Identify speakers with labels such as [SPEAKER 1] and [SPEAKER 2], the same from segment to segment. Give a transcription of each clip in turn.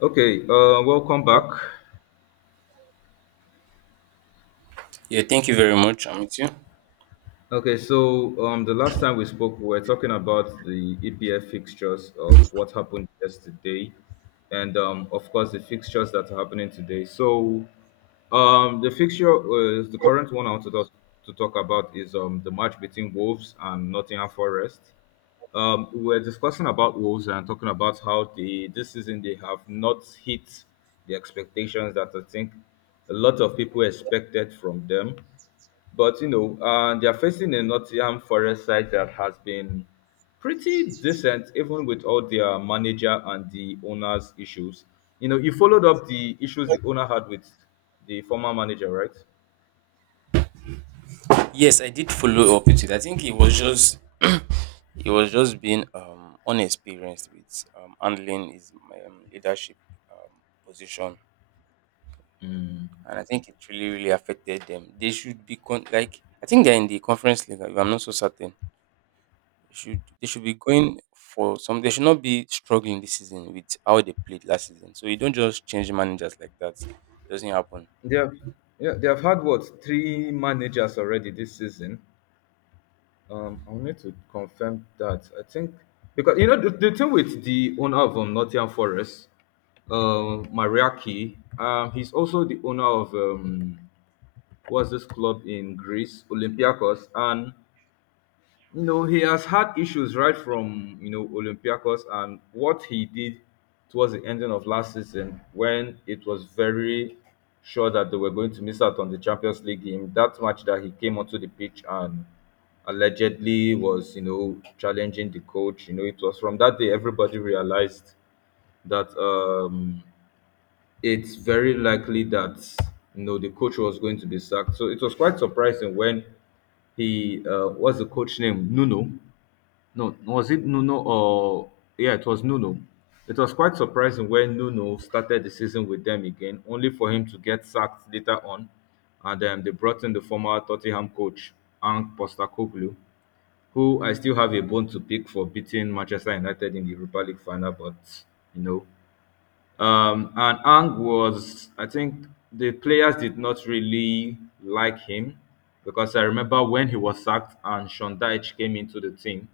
[SPEAKER 1] Okay, welcome back.
[SPEAKER 2] Yeah, thank you very much. I'm with you.
[SPEAKER 1] Okay, So the last time we spoke, we were talking about the EPF fixtures of what happened yesterday, and of course, the fixtures that are happening today. So, the fixture, the current one I want to talk about is the match between Wolves and Nottingham Forest. We were discussing about Wolves and talking about how they this season they have not hit the expectations that I think a lot of people expected from them. But you know, they are facing a Nottingham Forest side that has been pretty decent, even with all their manager and the owner's issues. You know, you followed up the issues the owner had with the former manager, right?
[SPEAKER 2] Yes, I did follow up with it. I think it was just being unexperienced with handling his leadership position,
[SPEAKER 1] Mm.
[SPEAKER 2] and I think it really affected them. They should be like I think they're in the Conference League. If I'm not so certain. They should be going for some. They should not be struggling this season with how they played last season. So you don't just change managers like that. It doesn't happen.
[SPEAKER 1] They have, yeah, they have had what three managers already this season. I need to confirm that. I think because you know the thing with the owner of Nottingham Forest, Mariaki, he's also the owner of what's this club in Greece, Olympiacos, and you know he has had issues right from you know Olympiacos and what he did towards the ending of last season when it was very sure that they were going to miss out on the Champions League game. That match that he came onto the pitch and allegedly was you know challenging the coach. You know it was from that day everybody realized that it's very likely that you know the coach was going to be sacked. So it was quite surprising when he what's the coach name? Nuno. No, was it Nuno or yeah, it was Nuno. It was quite surprising when Nuno started the season with them again, only for him to get sacked later on. And they brought in the former Tottenham coach, Ange Postecoglou, who I still have a bone to pick for beating Manchester United in the Europa League final, but you know, and Ang was, I think, the players did not really like him because I remember when he was sacked and Sean Dyche came into the team.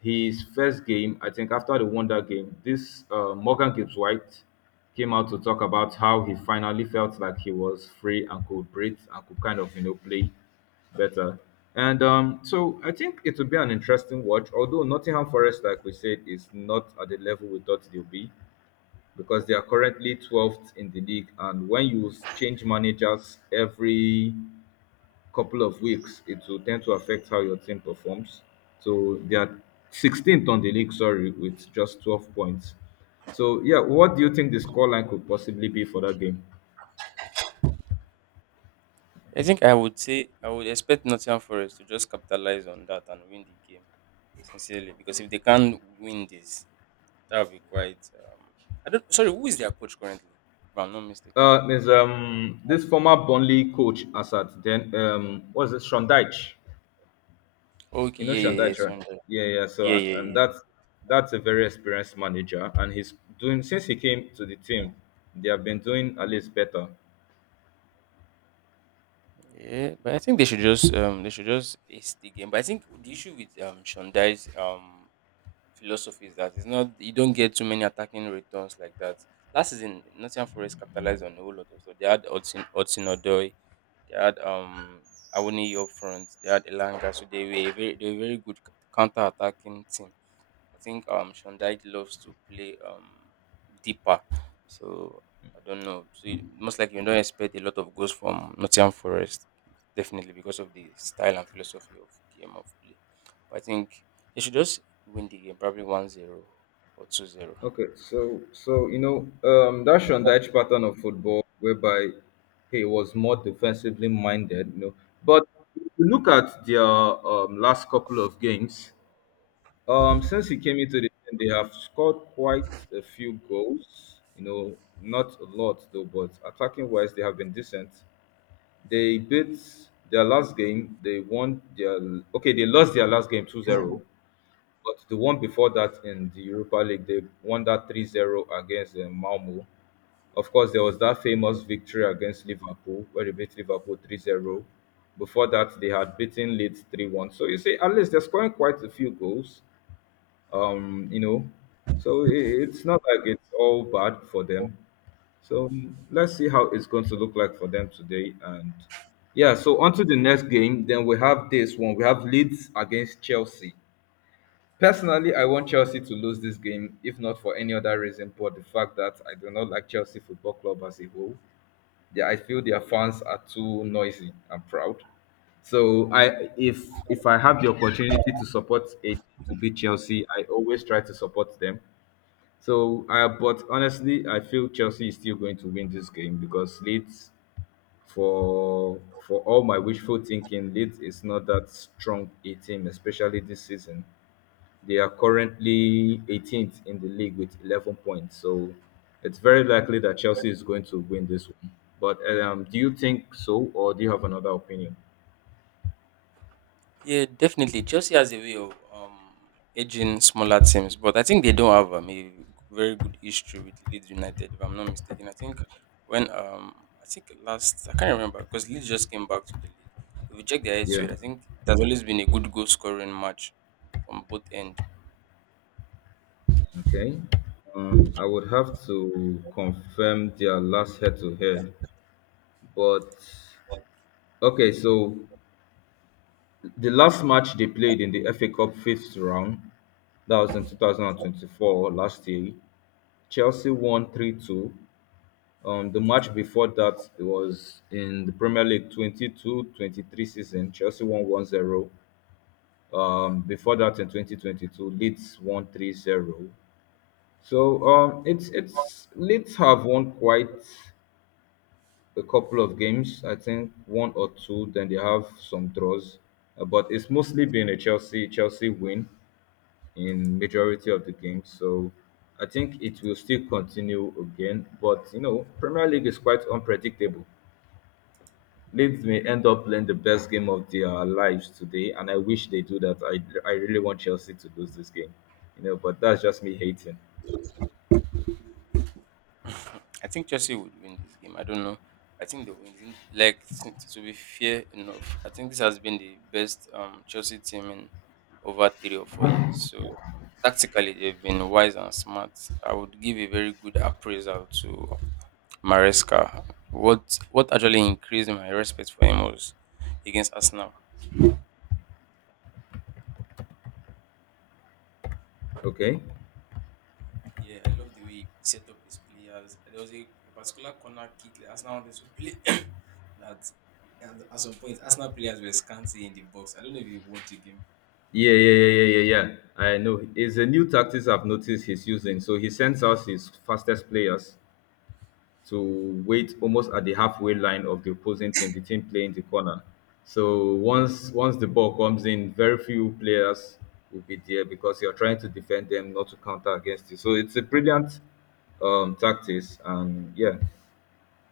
[SPEAKER 1] His first game, I think, after the Wonder game, this Morgan Gibbs White came out to talk about how he finally felt like he was free and could breathe and could kind of, you know, play better. And so I think it will be an interesting watch. Although Nottingham Forest, like we said, is not at the level we thought they'll be because they are currently 12th in the league. And when you change managers every couple of weeks, it will tend to affect how your team performs. So they are 16th on the league, sorry, with just 12 points. So, yeah, what do you think the scoreline could possibly be for that game?
[SPEAKER 2] I think I would say I would expect Nottingham Forest to just capitalize on that and win the game, sincerely, because if they can't win this, that would be quite. I don't. Sorry, who is their coach currently? If I'm not mistaken.
[SPEAKER 1] There's this former Burnley coach Assad. Then what's it? Sean Dyche.
[SPEAKER 2] Okay,
[SPEAKER 1] You know
[SPEAKER 2] yeah, yeah, yeah,
[SPEAKER 1] Shandai, right?
[SPEAKER 2] Sunday.
[SPEAKER 1] Yeah, yeah. So
[SPEAKER 2] Yeah, yeah,
[SPEAKER 1] and
[SPEAKER 2] yeah,
[SPEAKER 1] that's a very experienced manager, and he's doing since he came to the team, they have been doing at least better.
[SPEAKER 2] yeah. But I think they should just they should just ace the game. But I think the issue with Shondai's philosophy is that it's not you don't get too many attacking returns like that. Last season, Nottingham Forest capitalized on a whole lot of stuff. They had Hudson Odoi, they had Awoniyi up front, they had Elanga, so they were a very good counter attacking team. I think Shondai loves to play deeper. So I don't know. So most likely you don't expect a lot of goals from Nottingham Forest, definitely because of the style and philosophy of game of play. But I think they should just win the game, probably 1-0 or 2-0.
[SPEAKER 1] Okay, so you know that Shandai pattern of football, whereby he was more defensively minded, you know. But if you look at their last couple of games, since he came into the team, they have scored quite a few goals. You know, not a lot though, but attacking wise, they have been decent. They beat their last game. They won their okay. They lost their last game 2-0, but the one before that in the Europa League, they won that 3-0 against Malmo. Of course, there was that famous victory against Liverpool where they beat Liverpool 3-0. Before that, they had beaten Leeds 3-1. So you see, at least they're scoring quite a few goals. Um, you know, so i- it's not like it's all bad for them. So mm, let's see how it's going to look like for them today. And yeah, so on to the next game. Then we have this one. We have Leeds against Chelsea. Personally, I want Chelsea to lose this game, if not for any other reason, but the fact that I do not like Chelsea Football Club as a whole. They, I feel their fans are too noisy and proud. So I if I have the opportunity to support a to beat Chelsea, I always try to support them. So, but honestly, I feel Chelsea is still going to win this game because Leeds, for for all my wishful thinking, Leeds is not that strong a team, especially this season. They are currently 18th in the league with 11 points, so it's very likely that Chelsea is going to win this one. But do you think so, or do you have another opinion?
[SPEAKER 2] Yeah, definitely. Chelsea has a way of edging smaller teams, but I think they don't have a very good history with Leeds United, if I'm not mistaken. I think when I think last I can't remember because Leeds just came back to the league. If you check their
[SPEAKER 1] Yeah.
[SPEAKER 2] history, I think there's always been a good goal scoring match from both ends.
[SPEAKER 1] Okay. I would have to confirm their last head to head, but okay. So the last match they played in the FA Cup fifth round, that was in 2024, last year, Chelsea won 3-2. The match before that was in the Premier League 22-23 season, Chelsea won 1 zero. Before that, in 2022, Leeds won 3 zero. So it's Leeds have won quite a couple of games. I think one or two. Then they have some draws. But it's mostly been a Chelsea win in majority of the games. So I think it will still continue again. But you know, Premier League is quite unpredictable. Leeds may end up playing the best game of their lives today, and I wish they do that. I really want Chelsea to lose this game, you know. But that's just me hating.
[SPEAKER 2] I think Chelsea would win this game. I don't know. I think they win. Like to be fair enough, I think this has been the best Chelsea team in over 3 or 4 years. So tactically, they've been wise and smart. I would give a very good appraisal to Maresca. What actually increased my respect for him was against Arsenal.
[SPEAKER 1] Okay.
[SPEAKER 2] Yeah, I love the way he set up his players. There was a particular corner kick that Arsenal wanted to play that and at some point Arsenal players were scanty in the box. I don't know if you watched the game.
[SPEAKER 1] Yeah, yeah, yeah, yeah, yeah, yeah. I know. It's a new tactics I've noticed he's using. So he sends out his fastest players to wait almost at the halfway line of the opposing team, the team playing the corner. So once the ball comes in, very few players will be there because you're trying to defend them, not to counter against you. So it's a brilliant tactics, and yeah.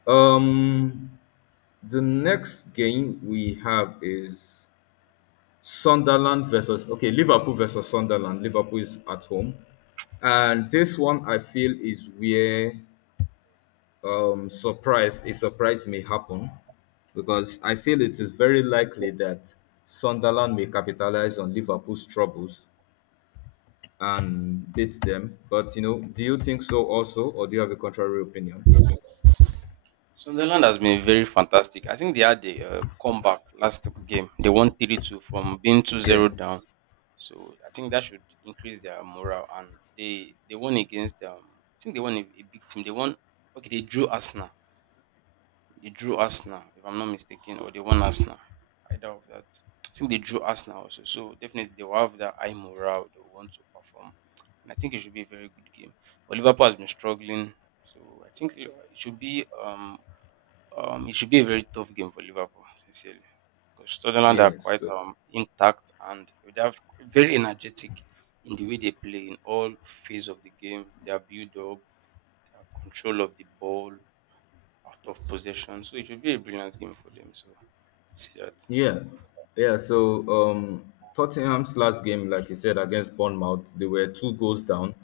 [SPEAKER 1] Um, the next game we have is Sunderland versus okay Liverpool versus Sunderland. Liverpool is at home, and this one I feel is where surprise may happen because I feel it is very likely that Sunderland may capitalize on Liverpool's troubles and beat them. But you know, do you think so also, or do you have a contrary opinion?
[SPEAKER 2] Sunderland has been very fantastic. I think they had a comeback last game. They won 3-2 from being two
[SPEAKER 1] Yeah,
[SPEAKER 2] zero down. So I think that should increase their morale. And they won against I think they won a big team. They won okay, they drew Arsenal. They drew Arsenal, if I'm not mistaken, or they won Arsenal. Either of that. I think they drew Arsenal also. So definitely they will have that high morale. They will want to perform. And I think it should be a very good game. But Liverpool has been struggling. So I think it should be um it should be a very tough game for Liverpool, sincerely. Because Sunderland are
[SPEAKER 1] yeah.
[SPEAKER 2] quite
[SPEAKER 1] So
[SPEAKER 2] intact and they have very energetic in the way they play in all phase of the game, their build up, their control of the ball, out of possession. So it should be a brilliant game for them. So see that.
[SPEAKER 1] yeah, yeah. So Tottenham's last game, like you said, against Bournemouth, they were two goals down,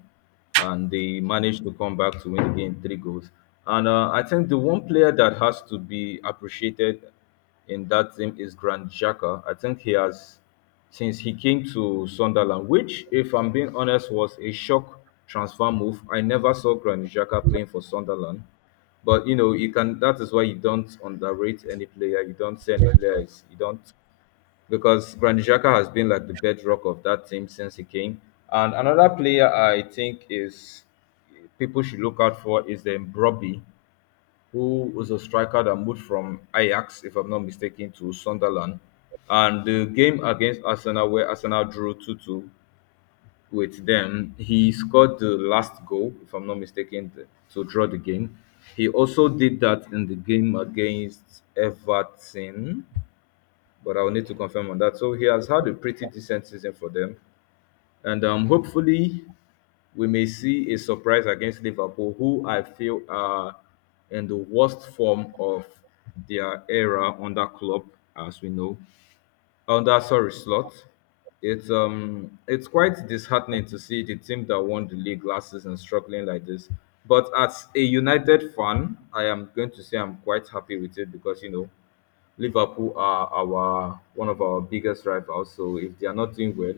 [SPEAKER 1] and they managed to come back to win the game three goals. And I think the one player that has to be appreciated in that team is Grand Xhaka. I think he has, since he came to Sunderland, which, if I'm being honest, was a shock transfer move. I never saw Grand Xhaka playing for Sunderland. But you know, you can. That is why you don't underrate any player. You don't say any players. You don't because Granit Xhaka has been like the bedrock of that team since he came. And another player I think is people should look out for is the Broby, who was a striker that moved from Ajax, if I'm not mistaken, to Sunderland. And the game against Arsenal, where Arsenal drew 2-2, with them. He scored the last goal, if I'm not mistaken, th- to draw the game. He also did that in the game against Everton, but I'll need to confirm on that. So he has had a pretty decent season for them, and hopefully we may see a surprise against Liverpool, who I feel are in the worst form of their era under Klopp, as we know on that sorry slot. It's quite disheartening to see the team that won the league last season struggling like this. But as a United fan, I am going to say I'm quite happy with it because you know Liverpool are our one of our biggest rivals. So if they are not doing well,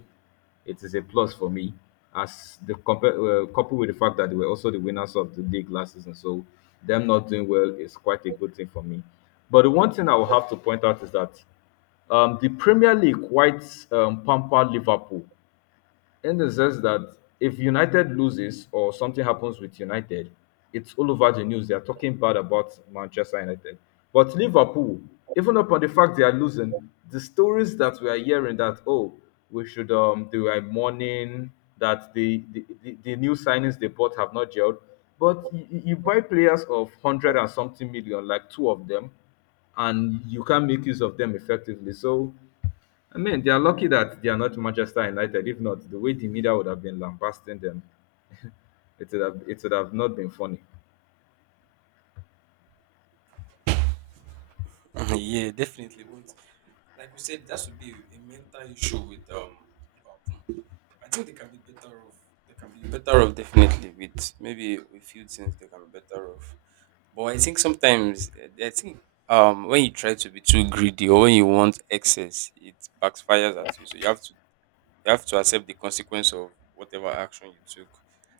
[SPEAKER 1] it is a plus for me. As the compare coupled with the fact that they were also the winners of the league last season, so them not doing well is quite a good thing for me. But the one thing I will have to point out is that the Premier League quite pamper Liverpool in the sense that if United loses or something happens with United, it's all over the news. They are talking bad about Manchester United. But Liverpool, even upon the fact they are losing, the stories that we are hearing that oh we should they were mourning that the new signings they bought have not gelled. But you buy players of 100 and something million, like two of them, and you can make use of them effectively. So I mean, they are lucky that they are not Manchester United. If not, the way the media would have been lambasting them, it would have not been funny.
[SPEAKER 2] yeah, definitely. But like we said, that should be a mental issue with Liverpool. I think they can be better off. They can be better off definitely with maybe a few things they can be better off. But I think sometimes I think when you try to be too greedy or when you want excess, it backfires at you. So you have to accept the consequence of whatever action you took.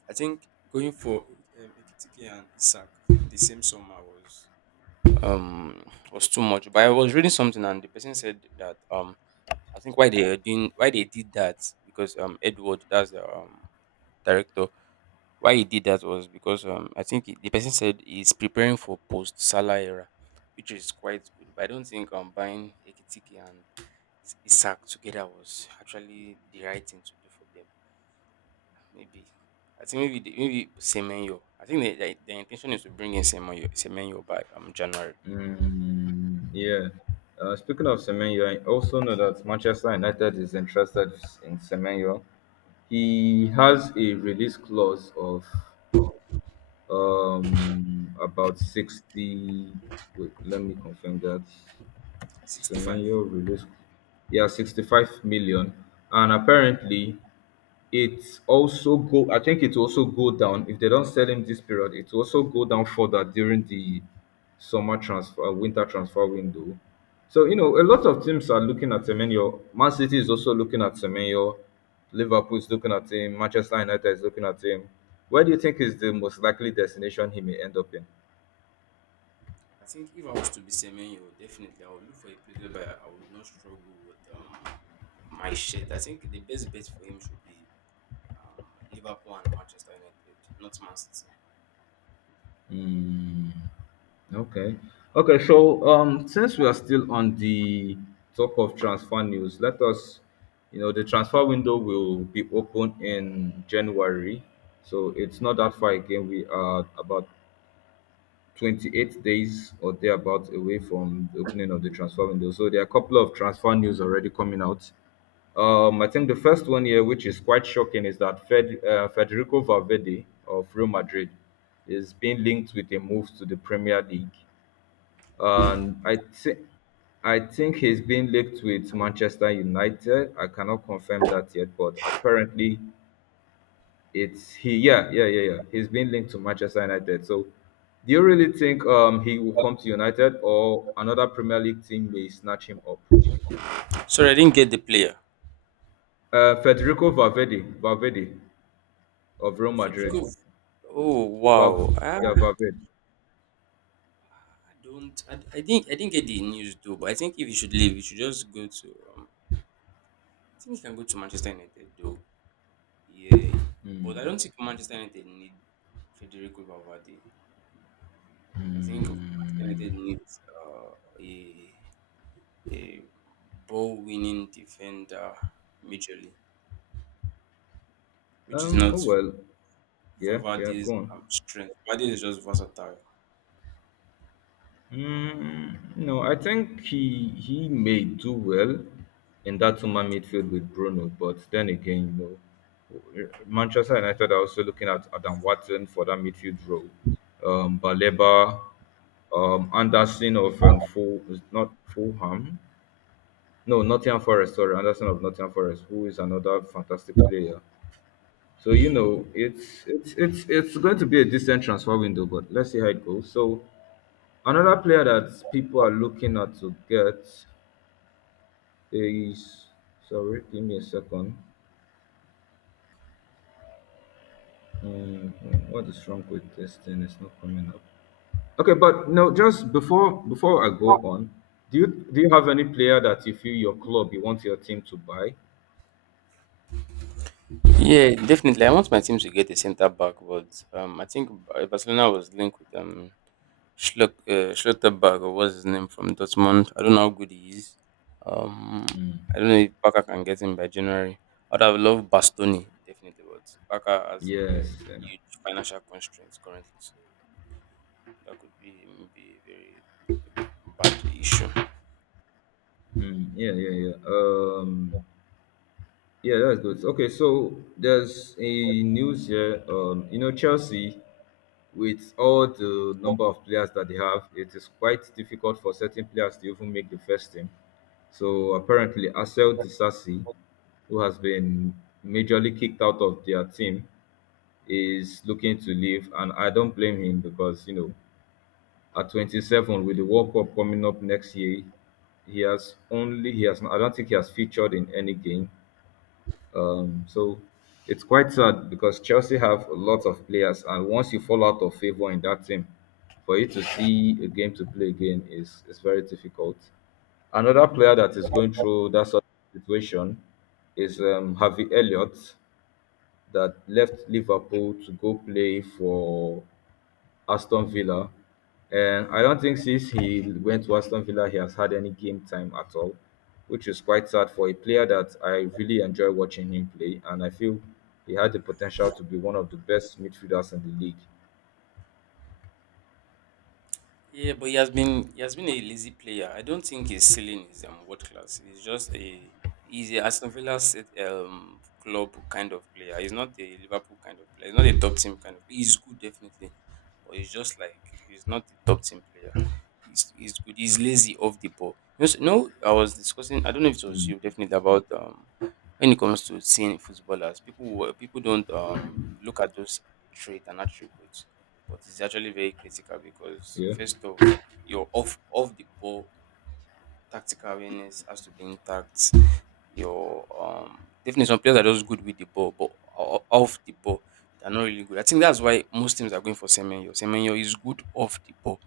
[SPEAKER 2] I think going for Ekitike and Isak the same summer um was too much. But I was reading something and the person said that I think why they are doing why they did that because Edward, that's the director, why he did that was because I think the person said he's preparing for post Salah era, which is quite good. But I don't think buying Ekitike and Isak together was actually the right thing to do for them. Maybe. I think maybe maybe Semenyo. I think the intention is to bring in Semenyo by January.
[SPEAKER 1] Mm, yeah. Speaking of Semenyo, I also know that Manchester United is interested in Semenyo. He has a release clause of about 60. Wait, let me confirm that.
[SPEAKER 2] 65.
[SPEAKER 1] Semenyo release, yeah, 65 million, and apparently It's also go I think it will also go down if they don't sell him this period. It will also go down further during the summer transfer winter transfer window. So, a lot of teams are looking at Semenyo. Man City is also looking at Semenyo. Liverpool is looking at him. Manchester United is looking at him. Where do you think is the most likely destination he may end up in?
[SPEAKER 2] I think if I was to be Semenyo, definitely I would look for a place whereby I would not struggle with my shit. I think the best bet for him should be Liverpool and Manchester United, not Man City.
[SPEAKER 1] Hmm. Okay. Okay, so since we are still on the talk of transfer news, let us, you know, the transfer window will be open in January. So it's not that far again. We are about 28 days or thereabouts away from the opening of the transfer window. So there are a couple of transfer news already coming out. I think the first one here, which is quite shocking, is that Federico Valverde of Real Madrid is being linked with a move to the Premier League. And I think he's been linked with Manchester United. I cannot confirm that yet, but apparently it's he. Yeah, yeah, yeah, yeah. He's been linked to Manchester United. So, do you really think he will come to United or another Premier League team may snatch him up?
[SPEAKER 2] Sorry, I didn't get the player.
[SPEAKER 1] Federico Valverde, of Real
[SPEAKER 2] Federico.
[SPEAKER 1] Madrid.
[SPEAKER 2] Oh
[SPEAKER 1] Valv,
[SPEAKER 2] wow. Ah,
[SPEAKER 1] yeah, Valverde.
[SPEAKER 2] I don't. I think I didn't get the news though. But I think if he should leave, he should just go to. I think he can go to Manchester United though. Yeah, but I don't think Manchester United need Federico Valverde. I think Manchester
[SPEAKER 1] Hmm.
[SPEAKER 2] United needs a a ball winning defender majorly, which is
[SPEAKER 1] Oh
[SPEAKER 2] not
[SPEAKER 1] well, yeah, yeah. Go
[SPEAKER 2] Valverde's
[SPEAKER 1] on.
[SPEAKER 2] strength. Valverde is just versatile.
[SPEAKER 1] Mm, no, I think he may do well in that two-man midfield with Bruno, but then again, Manchester United are also looking at Adam Watson for that midfield role. Baleba, Anderson of Full is not Fulham, no, Nottingham Forest. Sorry, Anderson of Nottingham Forest, who is another fantastic player. So it's going to be a decent transfer window, but let's see how it goes. So another player that people are looking at to get is. Sorry, give me a second. What is wrong with this thing? It's not coming up. Okay, but no, just before I go on, do you have any player that you feel your club you want your team to buy?
[SPEAKER 2] Yeah, definitely. I want my team to get a centre back, but I think Barcelona was linked with Schluck, Schlotterberg, or what's his name from Dortmund. I don't know how good he is. Um,
[SPEAKER 1] Mm,
[SPEAKER 2] I don't know if Barca can get him by January. I'd have loved Bastoni definitely, but Barca has a
[SPEAKER 1] yes. Yeah.
[SPEAKER 2] huge financial constraints currently, so that could be maybe a very bad issue.
[SPEAKER 1] Mm, yeah, yeah, yeah. Yeah, that's good. Okay, so there's a news here. Chelsea, with all the number of players that they have, it is quite difficult for certain players to even make the first team. So apparently, Axel Disasi, who has been majorly kicked out of their team, is looking to leave, and I don't blame him because at 27 with the World Cup coming up next year, he has only he has I don't think he has featured in any game, so it's quite sad because Chelsea have a lot of players, and once you fall out of favor in that team, for you to see a game to play again is very difficult. Another player that is going through that sort of situation is Harvey Elliott that left Liverpool to go play for Aston Villa. And I don't think since he went to Aston Villa, he has had any game time at all, which is quite sad for a player that I really enjoy watching him play. And I feel he had the potential to be one of the best midfielders in the league.
[SPEAKER 2] Yeah, but he has been a lazy player. I don't think his ceiling is world class. He's just a he's a Aston Villa set, club kind of player. He's not a Liverpool kind of player. He's not a top team kind of. He's good definitely, but he's just like he's not a top team player. He's good. He's lazy off the ball. You know, you know, I was discussing. I don't know if it was you definitely about when it comes to seeing footballers, people don't look at those traits and attributes but it's actually very critical because
[SPEAKER 1] Yeah,
[SPEAKER 2] first off, your off the ball tactical awareness has to be intact. Your definitely some players are just good with the ball, but off the ball they're not really good. I think that's why most teams are going for Semenyo. Semenyo is good off the ball,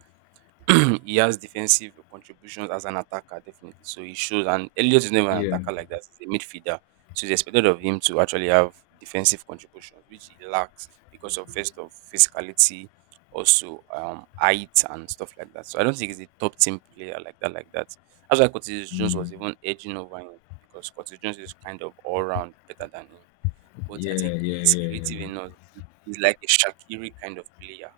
[SPEAKER 2] he has defensive contributions as an attacker, definitely. So he shows, and Elliot is not even an
[SPEAKER 1] yeah,
[SPEAKER 2] attacker like that. He's a midfielder. So it's expected of him to actually have defensive contributions, which he lacks because of first of physicality, also height and stuff like that. So I don't think he's a top team player like that. That's why Curtis Jones was even edging over him because Curtis Jones is kind of all round better than him. But
[SPEAKER 1] yeah,
[SPEAKER 2] I think
[SPEAKER 1] yeah,
[SPEAKER 2] he's
[SPEAKER 1] yeah, yeah,
[SPEAKER 2] creative
[SPEAKER 1] yeah.
[SPEAKER 2] enough. He's like a Shakiri kind of player.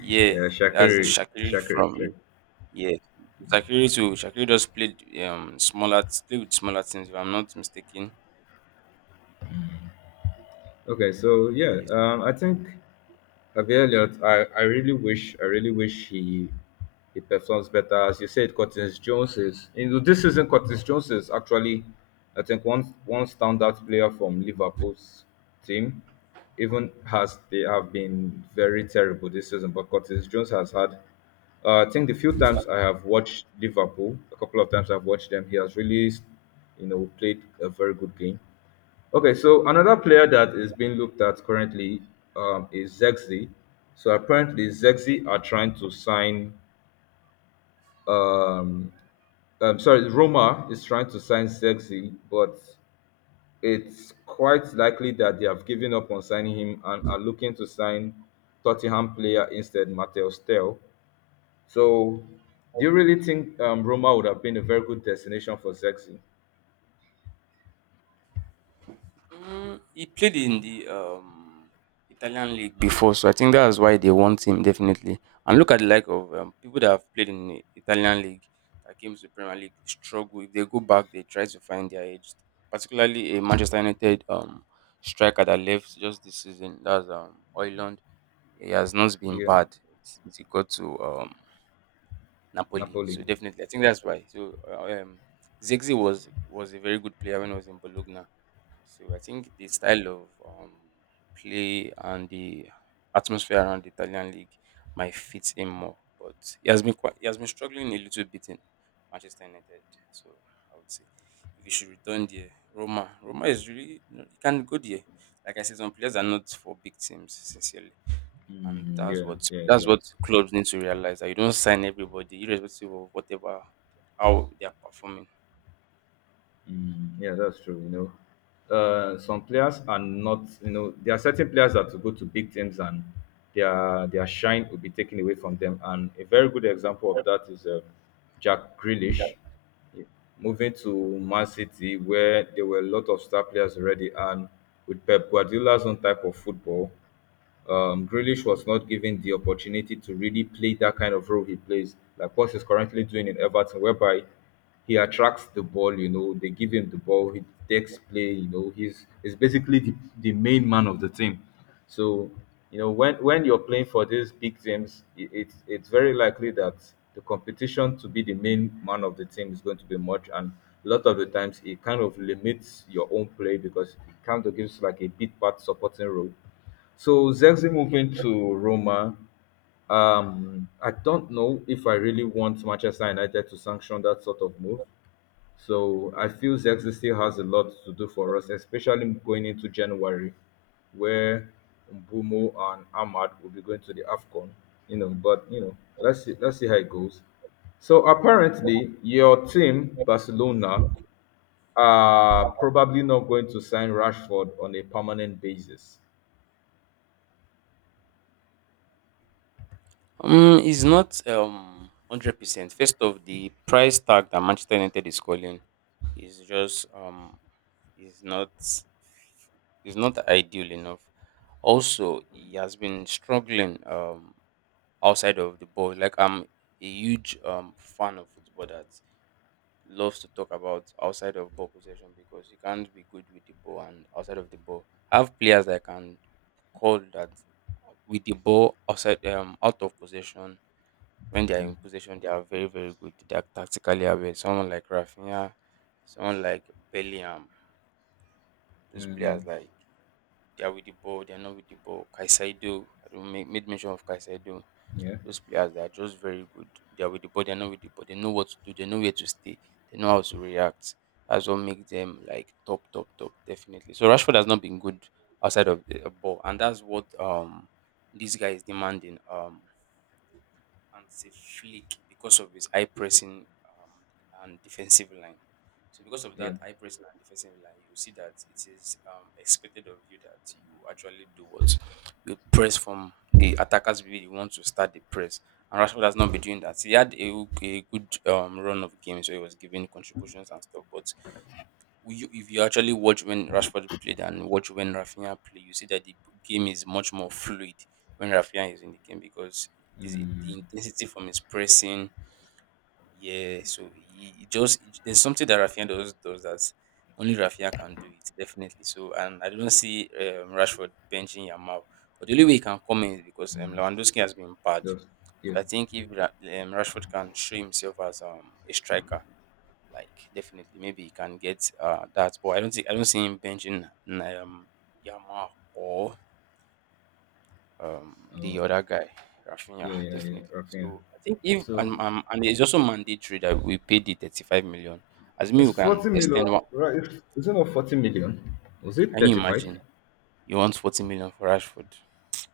[SPEAKER 2] Yeah,
[SPEAKER 1] Yeah,
[SPEAKER 2] that's the
[SPEAKER 1] Shakiri,
[SPEAKER 2] Shakiri
[SPEAKER 1] Shakiri,
[SPEAKER 2] from
[SPEAKER 1] Shakiri.
[SPEAKER 2] Yeah, Shakiri too. Shakiri just played smaller, played with smaller teams. If I'm not mistaken,
[SPEAKER 1] Okay, so yeah,
[SPEAKER 2] yes.
[SPEAKER 1] I think Abby Elliott, I really wish he performs better. As you said, Curtis Jones is, this season Curtis Jones is actually, I think, one standout player from Liverpool's team. Even as they have been very terrible this season, but Curtis Jones has had, I think the few times I have watched Liverpool, a couple of times I've watched them, he has really played a very good game. Okay, so another player that is being looked at currently, is Zexi. So apparently, Zexi are trying to sign. Um, Sorry, Roma is trying to sign Zexi, but it's quite likely that they have given up on signing him and are looking to sign Tottenham player instead, Mateus Tell. So, do you really think Roma would have been a very good destination for Zexi?
[SPEAKER 2] Mm, he played in the Italian league before, so I think that's why they want him definitely. And look at the like of people that have played in the Italian league that came to the Premier League struggle. If they go back, they try to find their age. Particularly a Manchester United striker that left just this season. That's Oiland. He has not been
[SPEAKER 1] Yeah,
[SPEAKER 2] bad since he got to Napoli.
[SPEAKER 1] Napoli.
[SPEAKER 2] So definitely, I think that's why. So Zexi was a very good player when he was in Bologna. So I think the style of play and the atmosphere around the Italian league might fit him more. But he has been struggling a little bit in Manchester United. So I would say if he should return there, Roma is really you know, he can go there. Like I said, some players are not for big teams. Sincerely. And
[SPEAKER 1] Mm,
[SPEAKER 2] that's
[SPEAKER 1] yeah,
[SPEAKER 2] what
[SPEAKER 1] yeah,
[SPEAKER 2] that's
[SPEAKER 1] yeah.
[SPEAKER 2] what clubs need to realize that you don't sign everybody, irrespective of whatever how they are performing.
[SPEAKER 1] Mm, yeah, that's true. Some players are not. There are certain players that will go to big teams, and their shine will be taken away from them. And a very good example of that is Jack Grealish, yeah, moving to Man City, where there were a lot of star players already, and with Pep Guardiola's own type of football, Grealish was not given the opportunity to really play that kind of role he plays, like what he's currently doing in Everton, whereby he attracts the ball, they give him the ball, he takes play, he's basically the main man of the team. So, when you're playing for these big teams, it's very likely that the competition to be the main man of the team is going to be much. And a lot of the times, it kind of limits your own play because it kind of gives like a bit part supporting role. So Zexi moving to Roma, I don't know if I really want Manchester United to sanction that sort of move. So I feel Zexi still has a lot to do for us, especially going into January, where Mbumo and Ahmad will be going to the Afcon. But let's see how it goes. So apparently, your team Barcelona are probably not going to sign Rashford on a permanent basis.
[SPEAKER 2] It's not 100%. First of the price tag that Manchester United is calling is just is not is not ideal enough. Also, he has been struggling outside of the ball. Like I'm a huge fan of football that loves to talk about outside of ball possession because you can't be good with the ball and outside of the ball. Have players that can call that with the ball out of possession. When they are
[SPEAKER 1] Mm,
[SPEAKER 2] in possession, they are very, very good. They are tactically aware. Someone like Rafinha, someone like Bellingham. Those
[SPEAKER 1] mm.
[SPEAKER 2] players, like, they are with the ball. They are not with the ball. Caicedo. I don't make made mention of Caicedo.
[SPEAKER 1] Yeah,
[SPEAKER 2] Those players, they are just very good. They are with the ball, they are not with the ball. They know what to do. They know where to stay. They know how to react. That's what makes them like top, top, top, definitely. So Rashford has not been good outside of the ball, and that's what this guy is demanding. And say Flick because of his high pressing and defensive line. So because of
[SPEAKER 1] yeah.
[SPEAKER 2] that high pressing and defensive line, you see that it is expected of you that you actually do what you press from the attackers will be the ones to start the press. And Rashford has not been doing that. He had a good run of games where he was giving contributions and stuff, but if you actually watch when Rashford played and watch when Rafinha play, you see that the game is much more fluid when Rafinha is in the game because the
[SPEAKER 1] Mm,
[SPEAKER 2] intensity from his pressing, yeah. So he just there's something that Rafinha does that only Rafinha can do it, definitely. So and I don't see Rashford benching Yamal. But the only way he can come in is because Lewandowski has been bad.
[SPEAKER 1] those.
[SPEAKER 2] So
[SPEAKER 1] Yeah.
[SPEAKER 2] I think if Ra- Rashford can show himself as a striker, like, definitely, maybe he can get that, but I don't see him benching Yama or the
[SPEAKER 1] Oh,
[SPEAKER 2] other guy, Rafinha,
[SPEAKER 1] yeah, yeah, yeah.
[SPEAKER 2] definitely.
[SPEAKER 1] Rafinha.
[SPEAKER 2] So I think if
[SPEAKER 1] So
[SPEAKER 2] and and it's also mandatory that we pay the 35 million. As me, we
[SPEAKER 1] it's
[SPEAKER 2] can
[SPEAKER 1] 40 million,
[SPEAKER 2] extend one.
[SPEAKER 1] right? Is it not 40 million? Was it
[SPEAKER 2] Can you
[SPEAKER 1] 35?
[SPEAKER 2] imagine? You want 40 million for Rashford?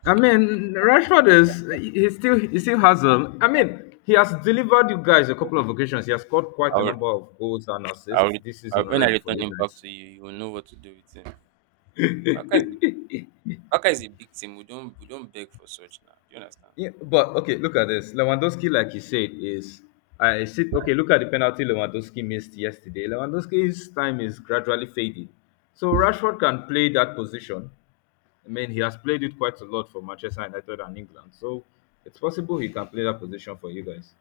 [SPEAKER 1] I mean, Rashford is he still has. I mean, he has delivered you guys a couple of occasions. He has scored quite
[SPEAKER 2] I
[SPEAKER 1] a
[SPEAKER 2] would,
[SPEAKER 1] number of goals and
[SPEAKER 2] I
[SPEAKER 1] assists
[SPEAKER 2] would,
[SPEAKER 1] this season
[SPEAKER 2] when I
[SPEAKER 1] already for
[SPEAKER 2] return
[SPEAKER 1] you
[SPEAKER 2] him back
[SPEAKER 1] guys.
[SPEAKER 2] to you, you will know what to do with him. Baka is, a- Baka is a big team. We don't beg for such now. Do you understand?
[SPEAKER 1] Yeah, but okay, look at this. Lewandowski, like you said, is I sit okay, look at the penalty Lewandowski missed yesterday. Lewandowski's time is gradually fading. So Rashford can play that position. I mean he has played it quite a lot for Manchester United and England. So it's possible he can play that position for you guys.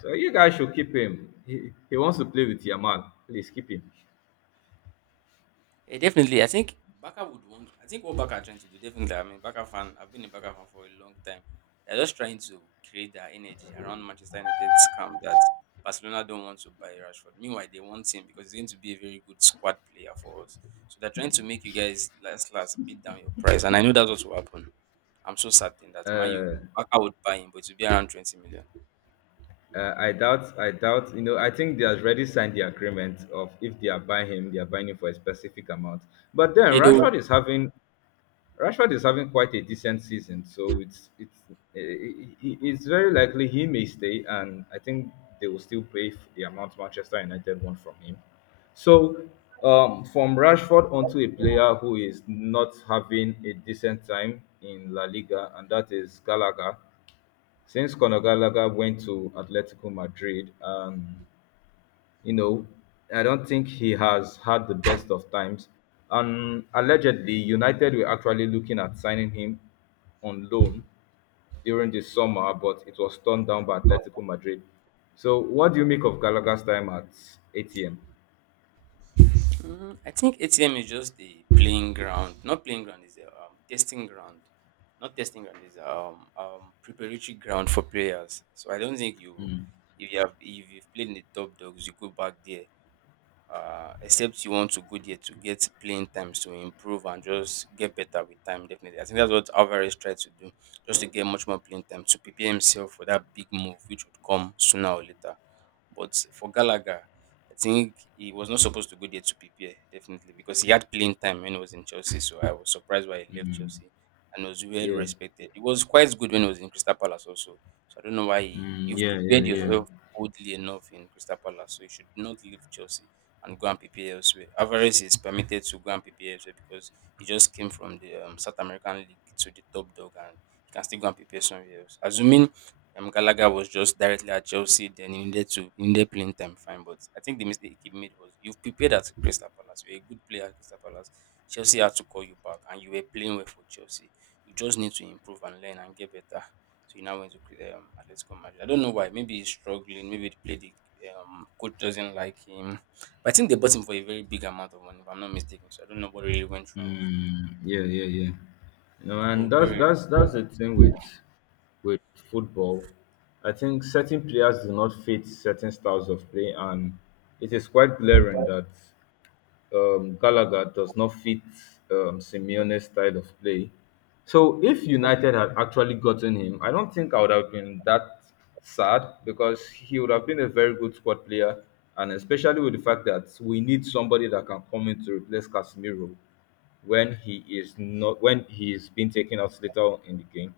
[SPEAKER 1] So you guys should keep him. He wants to play with Yamal. Please keep him.
[SPEAKER 2] Yeah, definitely. I think Baka would want. I think what Baka are trying to do, definitely. I mean, Baka fan. I've been a Baka fan for a long time. They're just trying to create their energy around Manchester United's scam that Barcelona don't want to buy Rashford. Meanwhile, they want him because he's going to be a very good squad player for us. So they're trying to make you guys last beat down your price, and I know that's what will happen. I'm so certain that Man U Baka would buy him, but it will be around 20 million.
[SPEAKER 1] I doubt. I doubt. You know. I think they have already signed the agreement of if they are buying him, they are buying him for a specific amount. But then
[SPEAKER 2] Yeah, they would.
[SPEAKER 1] Rashford is having quite a decent season, so it's very likely he may stay, and I think they will still pay the amount Manchester United want from him. So from Rashford onto a player who is not having a decent time in La Liga, and that is Gallagher. Since Conor Gallagher went to Atletico Madrid, you know, I don't think he has had the best of times. And allegedly, United were actually looking at signing him on loan during the summer, but it was turned down by Atletico Madrid. So, what do you make of Gallagher's time at ATM?
[SPEAKER 2] Mm, I think ATM is just the playing ground. Not playing ground, is a testing ground. Not testing ground is preparatory ground for players. So I don't think you
[SPEAKER 1] Mm,
[SPEAKER 2] if you have if you've played in the top dogs, you go back there. Except you want to go there to get playing time to improve and just get better with time. Definitely, I think that's what Alvarez tried to do, just to get much more playing time to prepare himself for that big move which would come sooner or later. But for Gallagher, I think he was not supposed to go there to prepare, definitely, because he had playing time when he was in Chelsea. So I was surprised why he left
[SPEAKER 1] mm,
[SPEAKER 2] Chelsea and was well
[SPEAKER 1] yeah.
[SPEAKER 2] respected. He was quite good when he was in Crystal Palace also. So I don't know why
[SPEAKER 1] Mm,
[SPEAKER 2] you've
[SPEAKER 1] yeah, yeah,
[SPEAKER 2] prepared
[SPEAKER 1] yeah.
[SPEAKER 2] yourself boldly enough in Crystal Palace. So you should not leave Chelsea and go and prepare elsewhere. Alvarez is permitted to go and prepare elsewhere because he just came from the South American League to the top dog and he can still go and prepare somewhere else. Assuming Gallagher was just directly at Chelsea. Then he needed playing time, fine. But I think the mistake he made was you've prepared at Crystal Palace. You're a good player at Crystal Palace. Chelsea had to call you back, and you were playing well for Chelsea. You just need to improve and learn and get better. So you now went to Atletico Madrid. I don't know why. Maybe he's struggling. Maybe the coach doesn't like him. But I think they bought him for a very big amount of money, if I'm not mistaken. So I don't know what really went wrong.
[SPEAKER 1] Mm, yeah, yeah, yeah.
[SPEAKER 2] Or
[SPEAKER 1] And
[SPEAKER 2] what
[SPEAKER 1] that's
[SPEAKER 2] really
[SPEAKER 1] that's that's the thing with football. I think certain players do not fit certain styles of play, and it is quite glaring that, Gallagher does not fit, Simeone's style of play. So if United had actually gotten him, I don't think I would have been that sad because he would have been a very good squad player, and especially with the fact that we need somebody that can come in to replace Casemiro when he is not when he is being taken out later on in the game.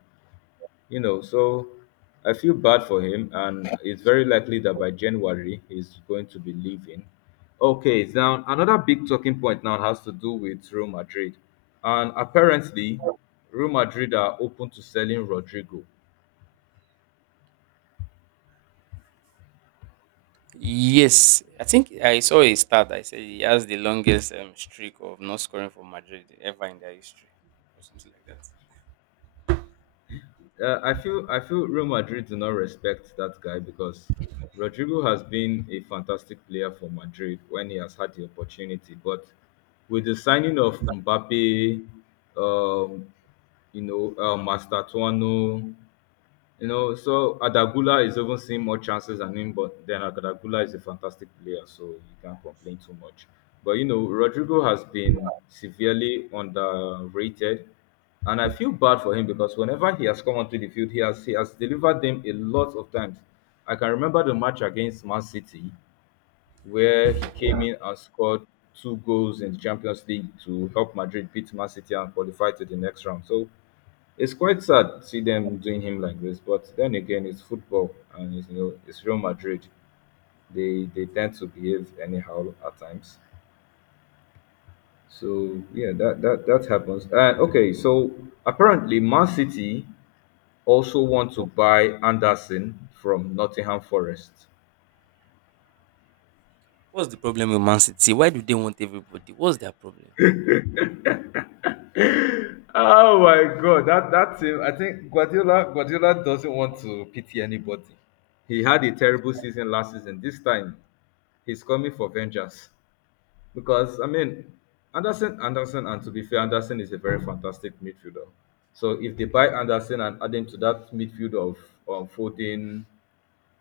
[SPEAKER 1] So I feel bad for him, and it's very likely that by January he's going to be leaving. Okay, now another big talking point now has to do with Real Madrid, and apparently Real Madrid are open to selling Rodrigo.
[SPEAKER 2] Yes, I think I saw a stat. I said he has the longest streak of not scoring for Madrid ever in their history, or something like that.
[SPEAKER 1] I feel Real Madrid do not respect that guy because Rodrigo has been a fantastic player for Madrid when he has had the opportunity. But with the signing of Mbappe, um, Master Tuano. You know, so Adagula is even seeing more chances than him, but then Adagula is a fantastic player, so you can't complain too much. But you know, Rodrigo has been severely underrated, and I feel bad for him because whenever he has come onto the field, he has delivered them a lot of times. I can remember the match against Man City where he came in and scored two goals in the Champions League to help Madrid beat Man City and qualify to the next round. So it's quite sad to see them doing him like this, but then again, it's football and it's, you know it's Real Madrid. They tend to behave anyhow at times. So yeah, that happens. And okay, so apparently Man City also want to buy Anderson from Nottingham Forest.
[SPEAKER 2] What's the problem with Man City? Why do they want everybody? What's their problem?
[SPEAKER 1] Oh my god, that that team! I think Guardiola doesn't want to pity anybody. He had a terrible season last season. This time, he's coming for vengeance. Because I mean, Anderson, and to be fair, Anderson is a very fantastic midfielder. So if they buy Anderson and add him to that midfield of Foden,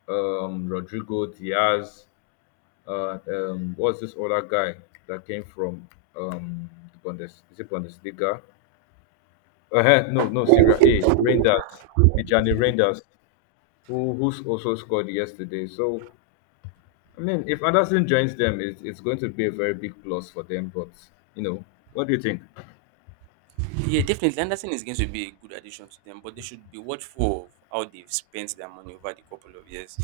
[SPEAKER 1] Rodrigo, Diaz, what's this other guy that came from the Bundes? Is it Bundesliga? No, no, Syria A. Rangers, Tijani Rangers, who's also scored yesterday. So I mean, if Anderson joins them, it's going to be a very big plus for them. But you know, what do you think?
[SPEAKER 2] Yeah, definitely. Anderson is going to be a good addition to them, but they should be watchful of how they've spent their money over the couple of years,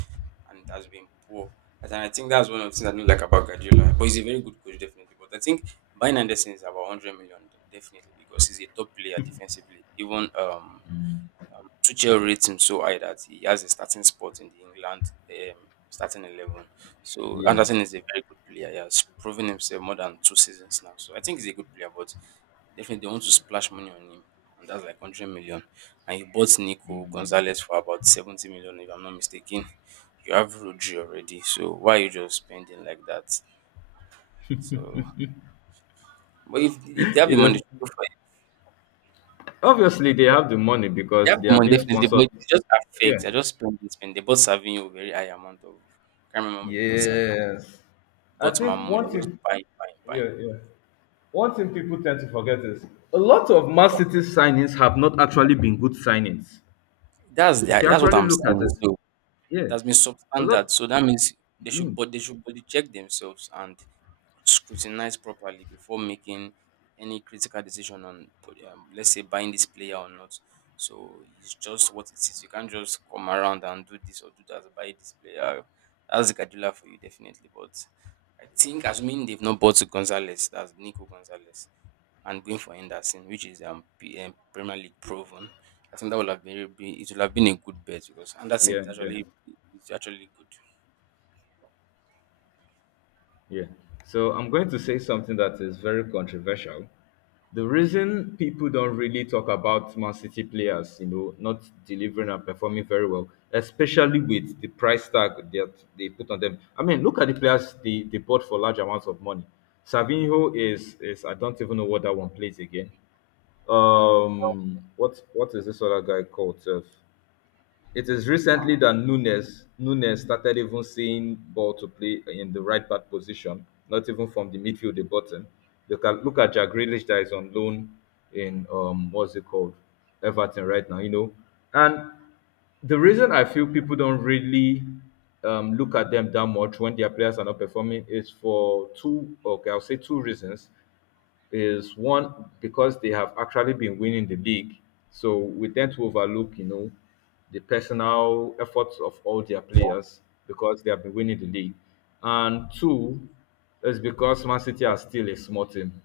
[SPEAKER 2] and it has been poor. And I think that's one of the things I don't like about Guardiola. But he's a very good coach, definitely. But I think buying Anderson is about 100 million, definitely, because he's a top player defensively. Even Tuchel rates him so high that he has a starting spot in the England starting eleven. So
[SPEAKER 1] Yeah.
[SPEAKER 2] Anderson is a very good player. He has proven himself more than two seasons now. So I think he's a good player, but definitely they want to splash money on him, and that's like 100 million. And you bought Nico Gonzalez for about 70 million, if I'm not mistaken. You have Rodri already, so why are you just spending like that? So, but if they have
[SPEAKER 1] You
[SPEAKER 2] the money.
[SPEAKER 1] know, obviously they have the money
[SPEAKER 2] You
[SPEAKER 1] because
[SPEAKER 2] have
[SPEAKER 1] they
[SPEAKER 2] the
[SPEAKER 1] are
[SPEAKER 2] money
[SPEAKER 1] being
[SPEAKER 2] definitely,
[SPEAKER 1] sponsored.
[SPEAKER 2] but it's just affect.
[SPEAKER 1] Yeah.
[SPEAKER 2] I just spend this spend. They both serving you a very high amount of, can't remember how much. They both serving.
[SPEAKER 1] Yes. I
[SPEAKER 2] But my
[SPEAKER 1] think
[SPEAKER 2] money,
[SPEAKER 1] one
[SPEAKER 2] I just
[SPEAKER 1] thing,
[SPEAKER 2] buy, buy, buy.
[SPEAKER 1] yeah, yeah. One thing people tend to forget is a lot of Man City signings have not actually been good signings.
[SPEAKER 2] That's the,
[SPEAKER 1] If you
[SPEAKER 2] that's what
[SPEAKER 1] actually
[SPEAKER 2] I'm
[SPEAKER 1] look at
[SPEAKER 2] saying.
[SPEAKER 1] it,
[SPEAKER 2] So
[SPEAKER 1] yeah,
[SPEAKER 2] that has been
[SPEAKER 1] a lot.
[SPEAKER 2] substandard. So that means they should
[SPEAKER 1] Mm.
[SPEAKER 2] but they should body check themselves and scrutinize properly before making any critical decision on, let's say, buying this player or not. So it's just what it is. You can't just come around and do this or do that, buy this player. That's the Kadula for you, definitely. But I think assuming they've not bought Gonzalez, that's Nico Gonzalez, and going for Henderson, which is Premier League proven. I think that would have been, a good bet, because Anderson
[SPEAKER 1] Yeah,
[SPEAKER 2] is
[SPEAKER 1] yeah,
[SPEAKER 2] actually is actually good.
[SPEAKER 1] yeah, so I'm going to say something that is very controversial. The reason people don't really talk about Man City players, you know, not delivering and performing very well, especially with the price tag that they put on them. I mean, look at the players they bought for large amounts of money. Savinho is I don't even know what that one plays again. What is this other guy called? Sef? It is recently that Nunes started even seeing ball to play in the right back position, not even from the midfield, the bottom. Look at Jack Grealish that is on loan in what's it called, Everton right now, you know. And the reason I feel people don't really look at them that much when their players are not performing is for two okay, I'll say two reasons is one because they have actually been winning the league. So we tend to overlook, you know, the personal efforts of all their players because they have been winning the league. And two is because Man City are still a small team.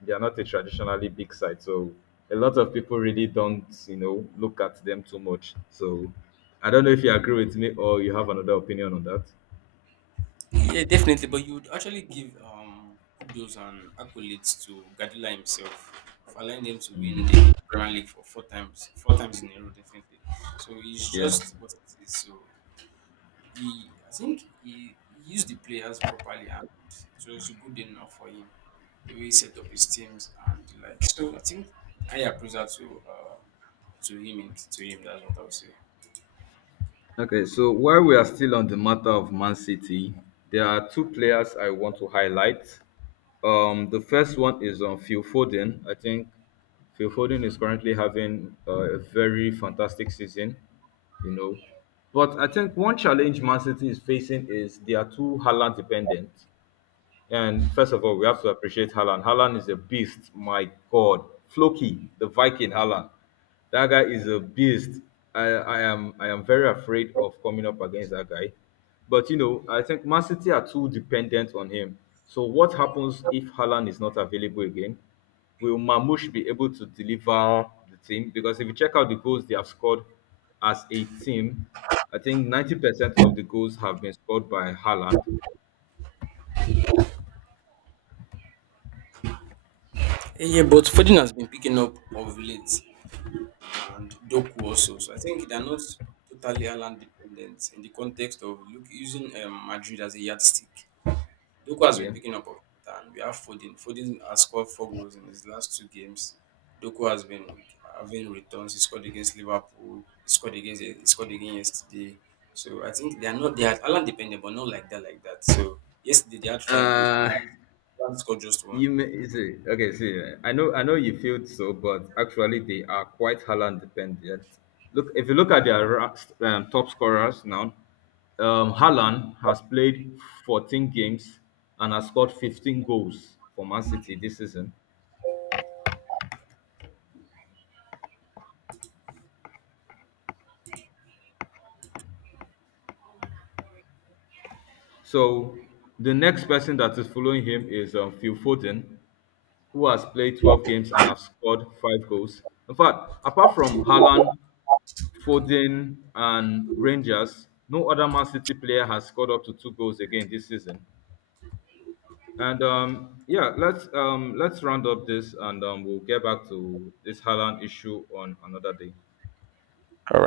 [SPEAKER 1] They are not a traditionally big side. So a lot of people really don't, you know, look at them too much. So I don't know if you agree with me or you have another opinion on that.
[SPEAKER 2] Yeah, definitely. But you would actually give kudos and accolades to Guardiola himself for allowing them to win the Premier League for four times in a row, definitely. So it's
[SPEAKER 1] Yeah.
[SPEAKER 2] just what it is. So I think he used the players properly, and it was good enough for him. The way he set up his teams and the like. So I think I approve that to him. To him, that's what I would say.
[SPEAKER 1] Okay, so while we are still on the matter of Man City, there are two players I want to highlight. The first one is on Phil Foden. I think Phil Foden is currently having a very fantastic season, you know. But I think one challenge Man City is facing is they are too Haaland dependent. And first of all, we have to appreciate Haaland. Haaland is a beast. My God. Floki, the Viking Haaland. That guy is a beast. I am very afraid of coming up against that guy. But you know, I think Man City are too dependent on him. So what happens if Haaland is not available again? Will Mamush be able to deliver the team? Because if you check out the goals they have scored as a team, I think 90% of the goals have been scored by Haaland.
[SPEAKER 2] Yeah, but Foden has been picking up of late, and Doku also. So I think they're not totally Haaland dependent in the context of, look, using Madrid as a yardstick. Doku has been
[SPEAKER 1] Yeah.
[SPEAKER 2] picking up of it, and we have Foden. Foden has scored four goals in his last two games. Doku has been having returns. He scored against Liverpool. He scored against. He scored again yesterday. So I think they are not, they are Haaland dependent, but not like that, like that. So yesterday they had five goals and
[SPEAKER 1] Uh,
[SPEAKER 2] Haaland scored just one.
[SPEAKER 1] You may see, okay, see, I know you feel so, but actually they are quite Haaland dependent. Look, if you look at their top scorers now, Haaland has played 14 games and has scored 15 goals for Man City this season. So the next person that is following him is Phil Foden, who has played 12 games and has scored five goals. In fact, apart from Haaland, Foden and Rangers. No other Man City player has scored up to two goals again this season. And yeah, let's round up this, and we'll get back to this Haaland issue on another day.